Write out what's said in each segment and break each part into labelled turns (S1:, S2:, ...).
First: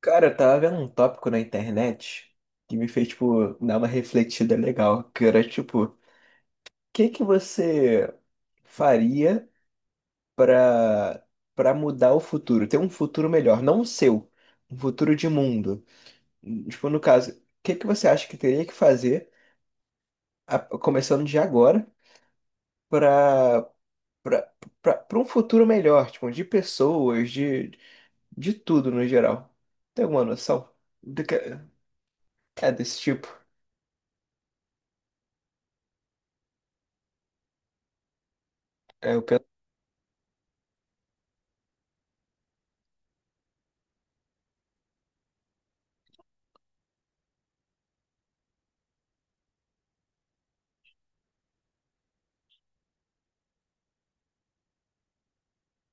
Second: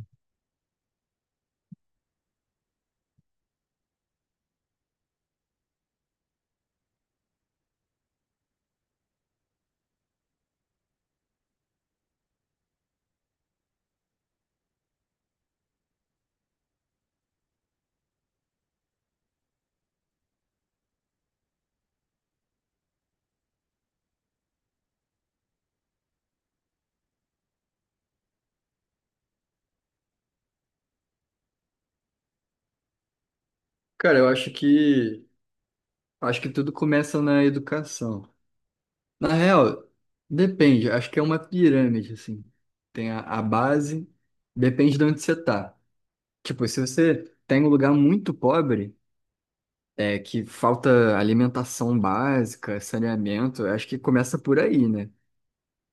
S1: Cara, eu tava vendo um tópico na internet que me fez, tipo, dar uma refletida legal, que era, tipo, o que que você faria pra, pra mudar o futuro, ter um futuro melhor, não o seu, um futuro de mundo. Tipo, no caso, o que que você acha que teria que fazer, começando de agora, pra, pra, pra um futuro melhor, tipo, de pessoas, de tudo no geral? Tem alguma noção do que é desse tipo?
S2: Cara, eu acho que tudo começa na educação.
S1: É o
S2: Na real, depende, acho que é uma pirâmide assim. Tem a base, depende de onde você tá. Tipo, se você tem um lugar muito pobre, é que falta alimentação básica, saneamento, eu acho que começa por aí, né?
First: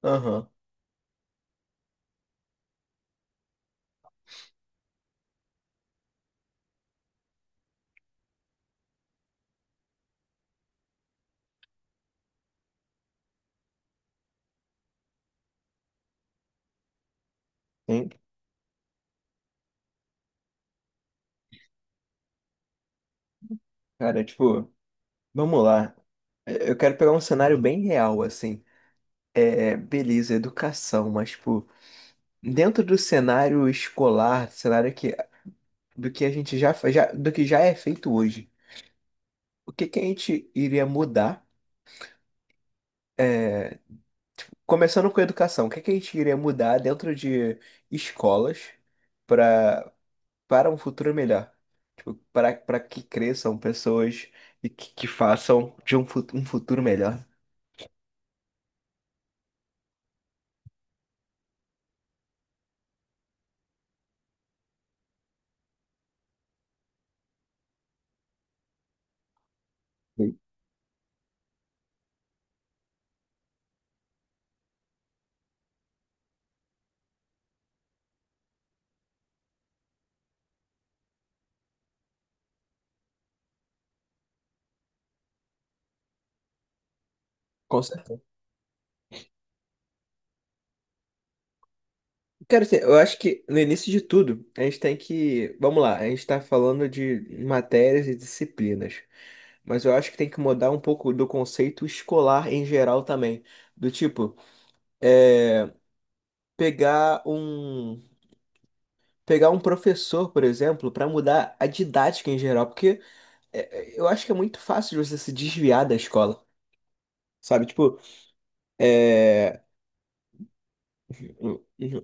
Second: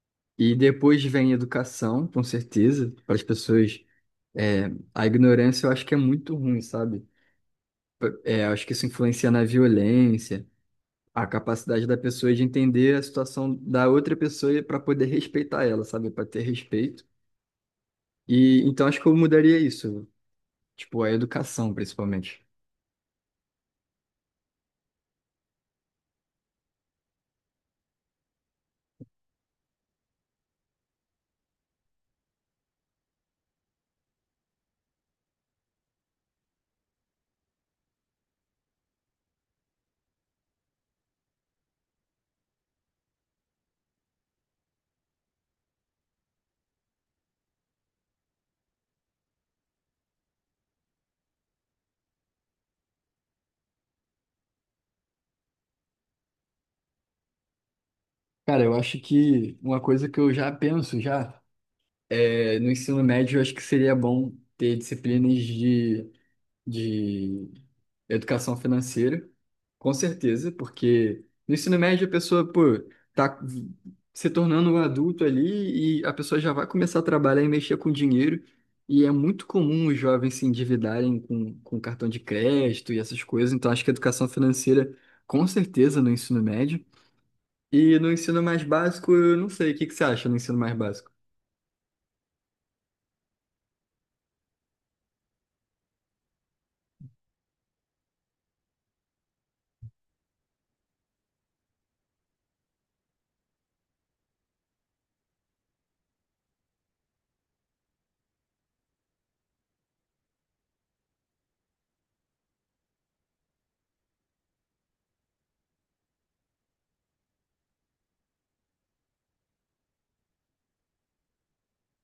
S1: Aham.
S2: E depois vem educação, com certeza, para as pessoas. é, a ignorância eu acho que é muito ruim, sabe? Eu acho que isso influencia na violência. A capacidade da pessoa de entender a situação da outra pessoa para poder respeitar ela, sabe? Para ter respeito.
S1: Hein?
S2: E então acho que eu mudaria isso, tipo, a educação, principalmente.
S1: Cara, tipo, vamos lá. Eu quero pegar um cenário bem real, assim. Beleza, educação, mas, tipo, dentro do cenário escolar, cenário que, do que a gente já, já, do que já é feito hoje, o que que a gente iria mudar? Começando com a educação, o que que a gente iria mudar dentro de escolas para para um futuro melhor? Tipo, para que cresçam pessoas e que façam um futuro melhor.
S2: Cara, eu acho que uma coisa que eu já penso já é no ensino médio. Eu acho que seria bom ter disciplinas de de educação financeira, com
S1: Sim.
S2: certeza, porque no ensino médio a pessoa, pô, tá se tornando um adulto ali e a pessoa já vai começar a trabalhar e mexer com dinheiro. E é muito comum os jovens se endividarem com cartão de crédito e essas coisas. Então, acho que a educação financeira, com certeza, no ensino médio.
S1: Com
S2: E no ensino mais básico, eu não sei. O que que você acha no ensino mais básico?
S1: Cara, assim, eu acho que no início de tudo, a gente tem que. Vamos lá, a gente está falando de matérias e disciplinas. Mas eu acho que tem que mudar um pouco do conceito escolar em geral também. Do tipo, é, pegar um pegar um professor, por exemplo, para mudar a didática em geral, porque eu acho que é muito fácil de você se desviar da escola. Sabe, tipo,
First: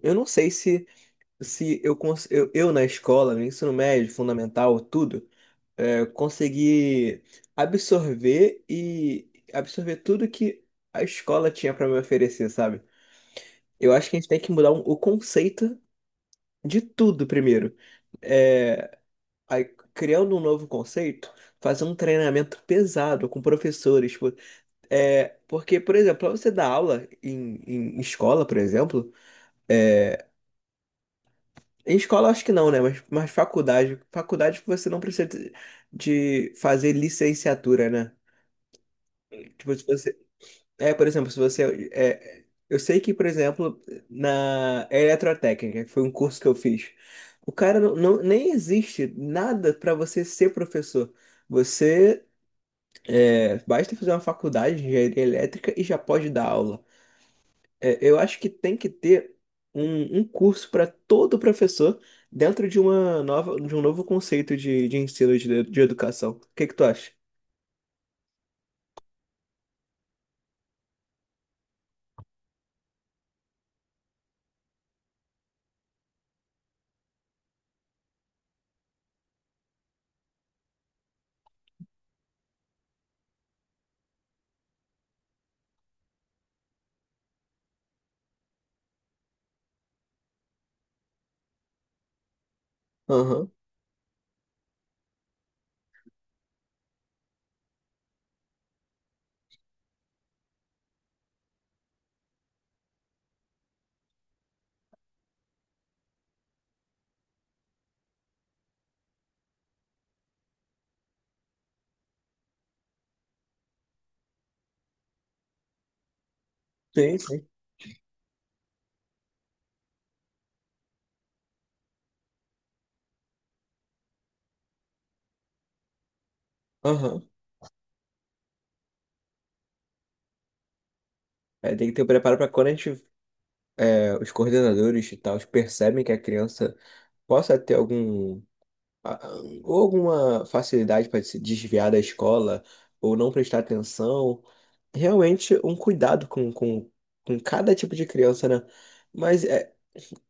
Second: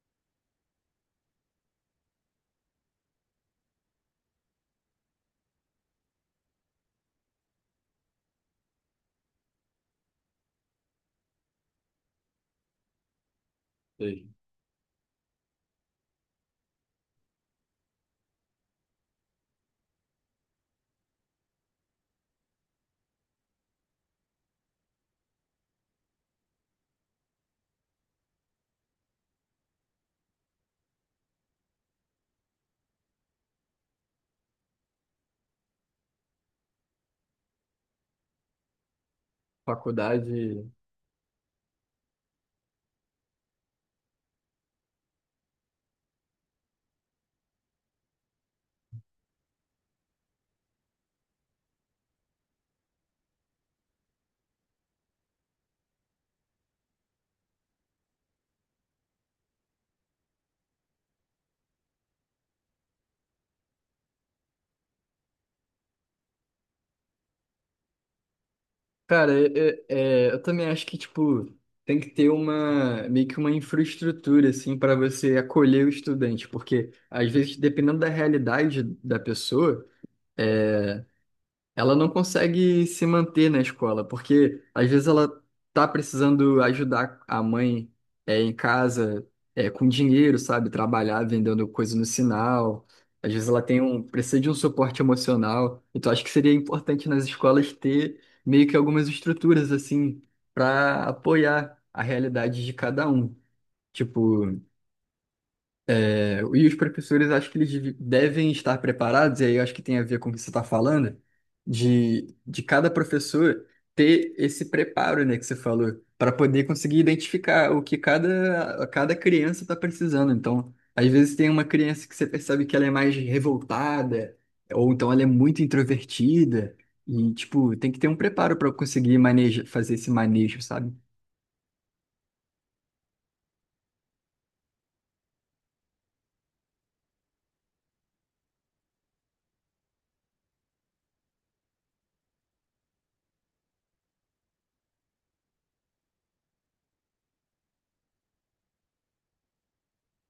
S1: eu não sei se eu, eu na escola, no ensino médio, fundamental, tudo, conseguir absorver e absorver tudo que a escola tinha para me oferecer, sabe? Eu acho que a
S2: Sei.
S1: gente tem que mudar o conceito de tudo primeiro. É, aí, criando um novo conceito, fazer um treinamento pesado com professores. Tipo, porque, por exemplo, pra você dar aula em escola, por exemplo, em escola acho que não, né? Mas faculdade, faculdade você não precisa de fazer licenciatura, né? Tipo, se você
S2: Faculdade.
S1: É, por exemplo, se você. Eu sei que, por exemplo, na eletrotécnica, que foi um curso que eu fiz, o cara não, nem existe nada para você ser professor. Você basta fazer uma faculdade de engenharia elétrica e já pode dar aula. Eu acho que tem que ter um curso para todo professor dentro de de um novo conceito de ensino de educação. O que que tu acha?
S2: Cara, eu também acho que, tipo, tem que ter uma, meio que uma infraestrutura, assim, para você acolher o estudante, porque, às vezes, dependendo da realidade da pessoa, é, ela não consegue se manter na escola, porque às vezes ela tá precisando ajudar a mãe, em casa, com dinheiro, sabe? Trabalhar vendendo coisa no sinal. Às vezes
S1: Aham,
S2: ela precisa de um suporte emocional. Então acho que seria importante nas escolas ter meio que algumas estruturas assim para apoiar a realidade de cada um. Tipo, e os professores, acho que eles devem estar preparados, e aí eu acho que tem a ver com o que você está falando, de, cada professor ter esse preparo, né, que você falou, para poder conseguir
S1: sim, sim.
S2: identificar o que cada criança está precisando. Então, às vezes tem uma criança que você percebe que ela é mais revoltada, ou então ela é muito introvertida,
S1: Aham.
S2: e, tipo, tem que ter um preparo para conseguir fazer esse manejo, sabe?
S1: Tem que ter o preparo para quando a gente os coordenadores e tal percebem que a criança possa ter algum a- a- ou alguma facilidade para se desviar da escola ou não prestar atenção, realmente um cuidado com cada tipo de criança, né? Mas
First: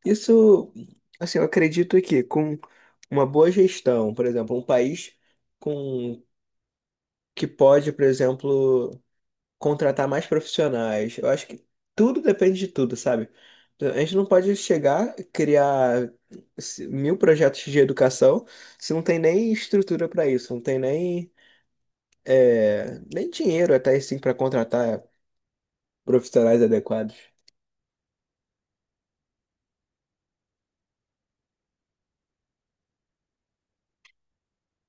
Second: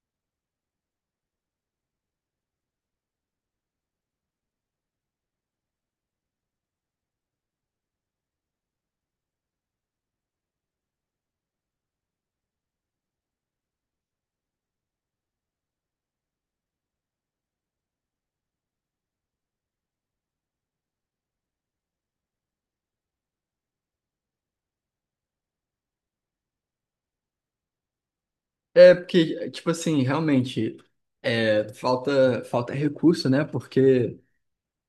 S1: isso, assim, eu acredito que com uma boa gestão, por exemplo, um país com que pode, por exemplo, contratar mais profissionais. Eu acho que tudo depende de tudo, sabe? Então, a gente não pode chegar, criar mil projetos de educação se não tem nem estrutura para isso, não tem nem, nem dinheiro até assim para contratar profissionais adequados.
S2: É porque, tipo assim, realmente, falta recurso, né? Porque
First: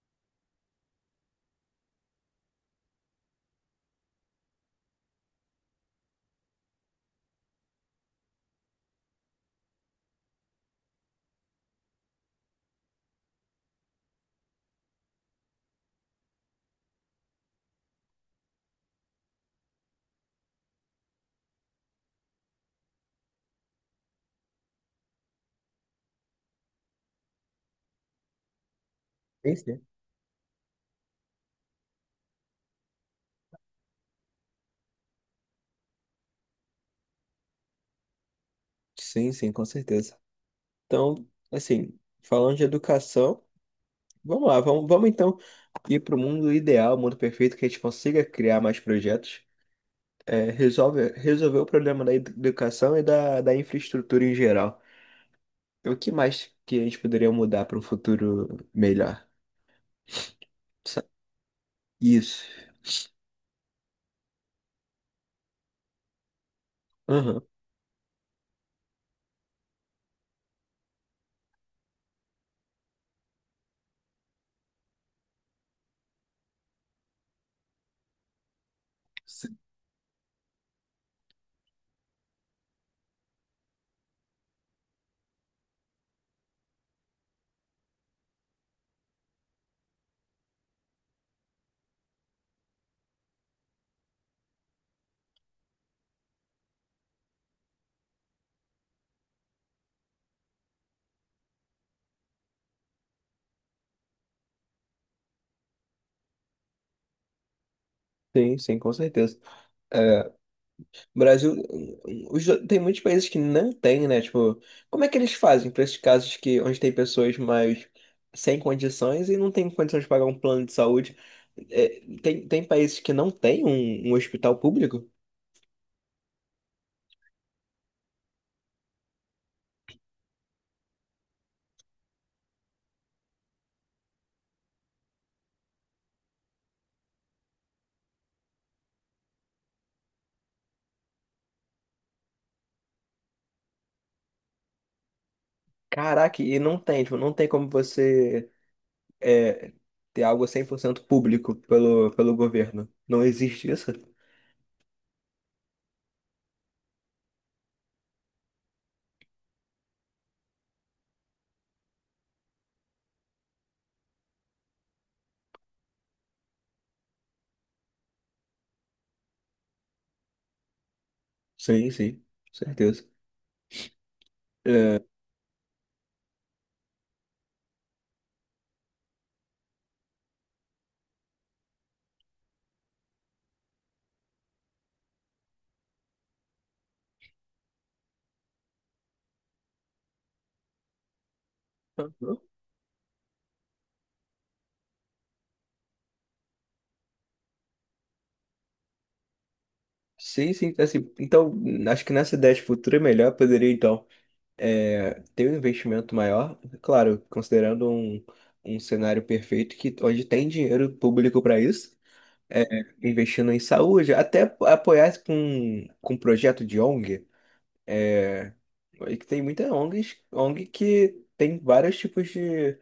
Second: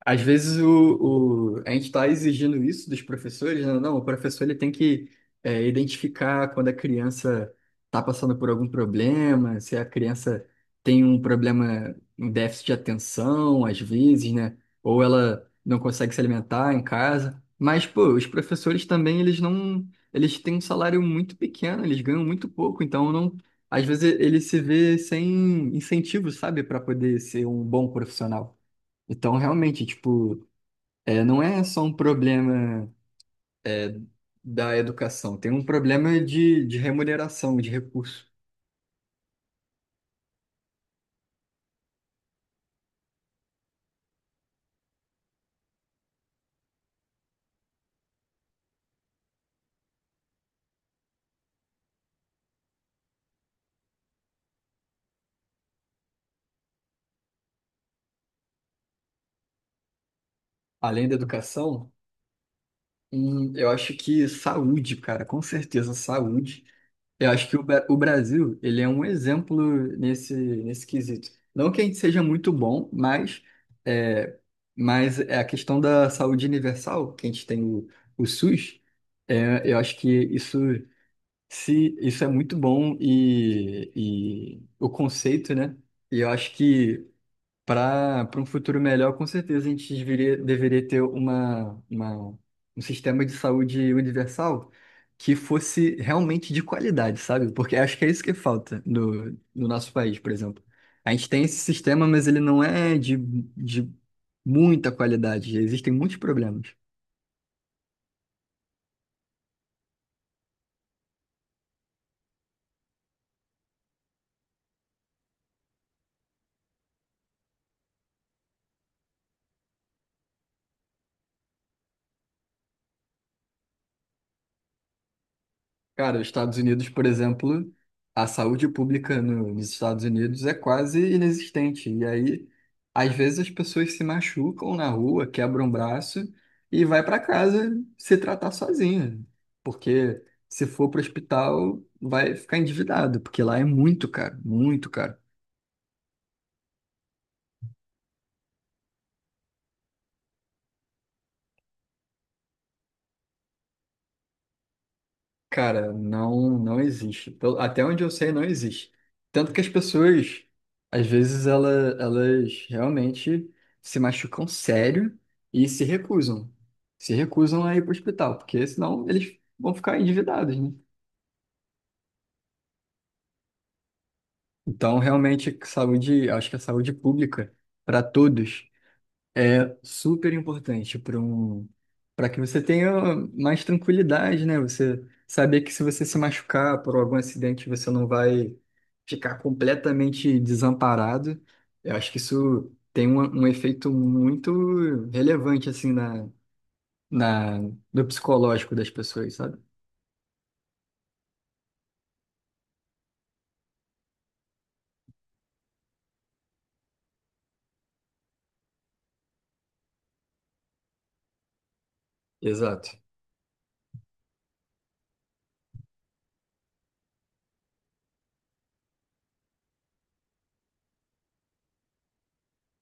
S2: às vezes a gente está exigindo isso dos professores, né? Não, o professor ele tem que identificar quando a criança está passando por algum problema, se a criança tem um problema, um déficit de atenção, às vezes, né? Ou ela não consegue se alimentar em casa. Mas, pô, os professores também, eles não, eles têm um salário muito pequeno, eles ganham muito pouco, então não, às vezes ele se vê sem incentivo, sabe, para poder ser um bom profissional. Então,
S1: Sim,
S2: realmente,
S1: sim.
S2: tipo, não é só um problema é, da educação, tem um problema de, remuneração, de recurso.
S1: Sim, sim, com certeza. Então, assim, falando de educação, vamos lá, vamos então ir para o mundo ideal, mundo perfeito, que a gente consiga criar mais projetos resolver o problema da educação e da infraestrutura em geral. O que mais que a gente poderia mudar para um futuro melhor? Sa-
S2: Além da educação,
S1: Isso.
S2: eu acho que saúde, cara, com certeza saúde. Eu
S1: Aham.
S2: acho que o Brasil, ele é um exemplo nesse quesito. Não que a gente seja muito bom, mas é, é a questão da saúde universal, que a gente tem o SUS. Eu acho que se isso é muito bom e, o conceito, né? E eu acho que para um futuro melhor, com certeza a gente deveria ter uma, um sistema de saúde universal que fosse realmente de qualidade, sabe? Porque acho que é isso que falta no nosso país, por exemplo. A gente tem esse sistema, mas ele não é de, de muita qualidade. Existem muitos problemas.
S1: Sim, sim, com certeza. É, o Brasil, tem muitos países que não tem, né? Tipo, como é que eles fazem para esses casos que onde tem pessoas mais sem condições e não tem condições de pagar um plano de saúde? Tem países que não tem um hospital público?
S2: Cara, os Estados Unidos, por exemplo, a saúde pública nos Estados Unidos é quase inexistente. E aí, às vezes, as pessoas se machucam na rua, quebram o braço e vai para casa se tratar sozinha. Porque se for para o hospital, vai ficar endividado, porque lá é muito caro, muito caro.
S1: Caraca, e não tem, tipo, não tem como é, ter algo 100% público pelo governo. Não existe isso?
S2: Cara, não, não existe. Até onde eu sei, não existe. Tanto que as pessoas, às vezes, elas realmente se machucam sério e se recusam a ir para o hospital, porque senão eles vão ficar endividados, né?
S1: Sim, sim, certeza.
S2: Então, realmente, saúde, acho que a saúde pública para todos. É super importante para que você tenha mais tranquilidade, né? Você saber que se você se machucar por algum acidente, você não vai ficar completamente desamparado. Eu acho que
S1: Uhum.
S2: isso tem um efeito muito relevante assim na, na no psicológico das pessoas, sabe?
S1: Sim, sim, assim, então acho que nessa ideia de futuro é melhor, poderia então ter um investimento maior, claro, considerando um cenário perfeito que onde tem dinheiro público para isso, é,
S2: Exato.
S1: investindo em saúde, até apoiar com projeto de ONG, é, que tem muita ONGs, ONG que tem vários tipos de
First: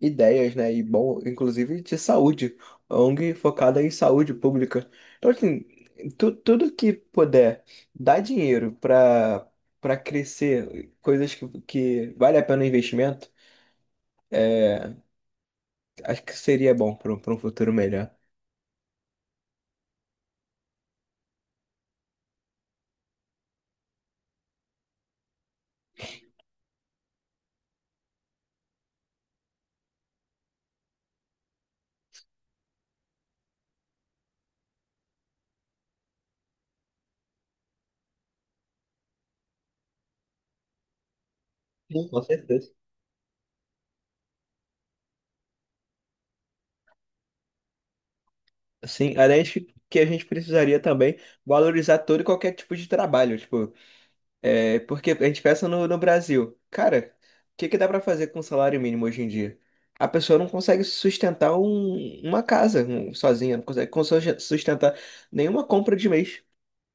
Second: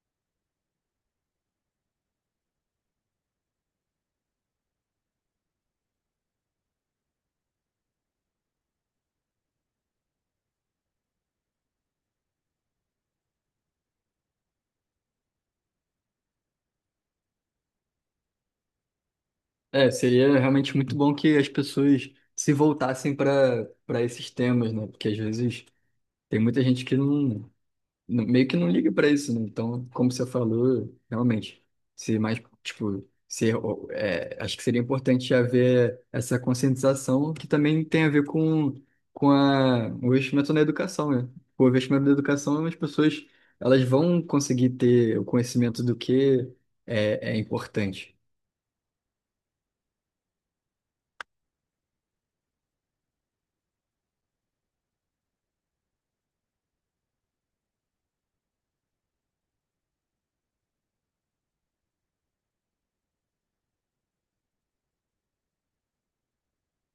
S1: ideias, né? E bom, inclusive de saúde, ONG focada em saúde pública. Então, assim, tudo que puder dar dinheiro para crescer, coisas que vale a pena o investimento, acho que seria bom para um pra um futuro melhor.
S2: É, seria realmente muito bom que as pessoas se voltassem para esses temas, né? Porque às vezes tem muita gente que meio que não liga pra isso, né? Então, como você falou, realmente, se mais, tipo, se, o- é, acho que seria importante haver essa conscientização que também tem a ver com o investimento na educação, né? O investimento
S1: Sim,
S2: na
S1: com
S2: educação,
S1: certeza.
S2: as pessoas, elas vão conseguir ter o conhecimento do que é importante.
S1: Sim, além de que a gente precisaria também valorizar todo e qualquer tipo de trabalho, tipo porque a gente pensa no Brasil. Cara, o que que dá pra fazer com o salário mínimo hoje em dia? A pessoa não consegue sustentar uma casa sozinha, não consegue sustentar nenhuma compra de mês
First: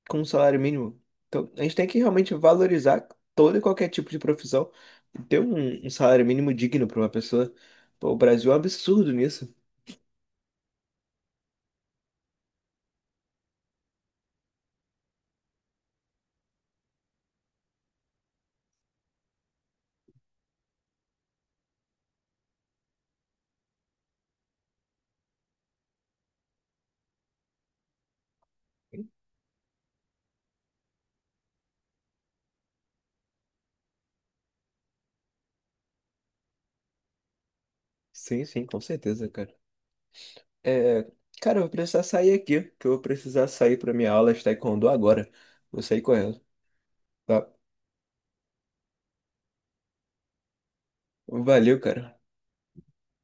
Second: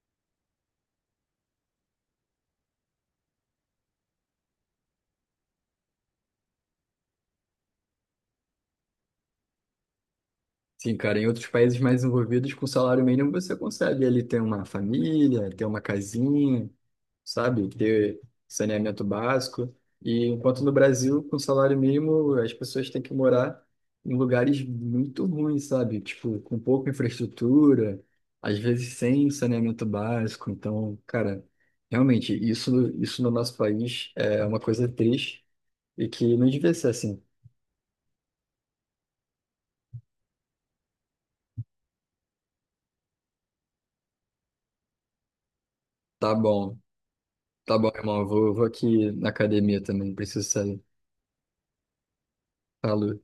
S1: com um salário mínimo. Então, a gente tem que realmente valorizar todo e qualquer tipo de profissão, e ter um salário mínimo digno pra uma pessoa. Pô, o Brasil é um absurdo nisso.
S2: Sim, cara, em outros países mais desenvolvidos, com salário mínimo, você consegue ali ter uma família, ter uma casinha, sabe? Ter saneamento básico. E enquanto no Brasil, com salário mínimo, as pessoas têm que morar em lugares muito ruins, sabe? Tipo, com pouca infraestrutura, às vezes sem saneamento básico. Então, cara, realmente, isso no nosso país é uma coisa triste e que não devia ser assim.
S1: Sim, sim, com certeza, cara. É, cara, eu vou precisar sair aqui, que eu vou precisar sair pra minha aula de taekwondo agora. Vou sair
S2: Tá
S1: correndo.
S2: bom,
S1: Tá?
S2: tá bom, irmão. Vou aqui na academia também, preciso sair.
S1: Valeu, cara.
S2: Falou.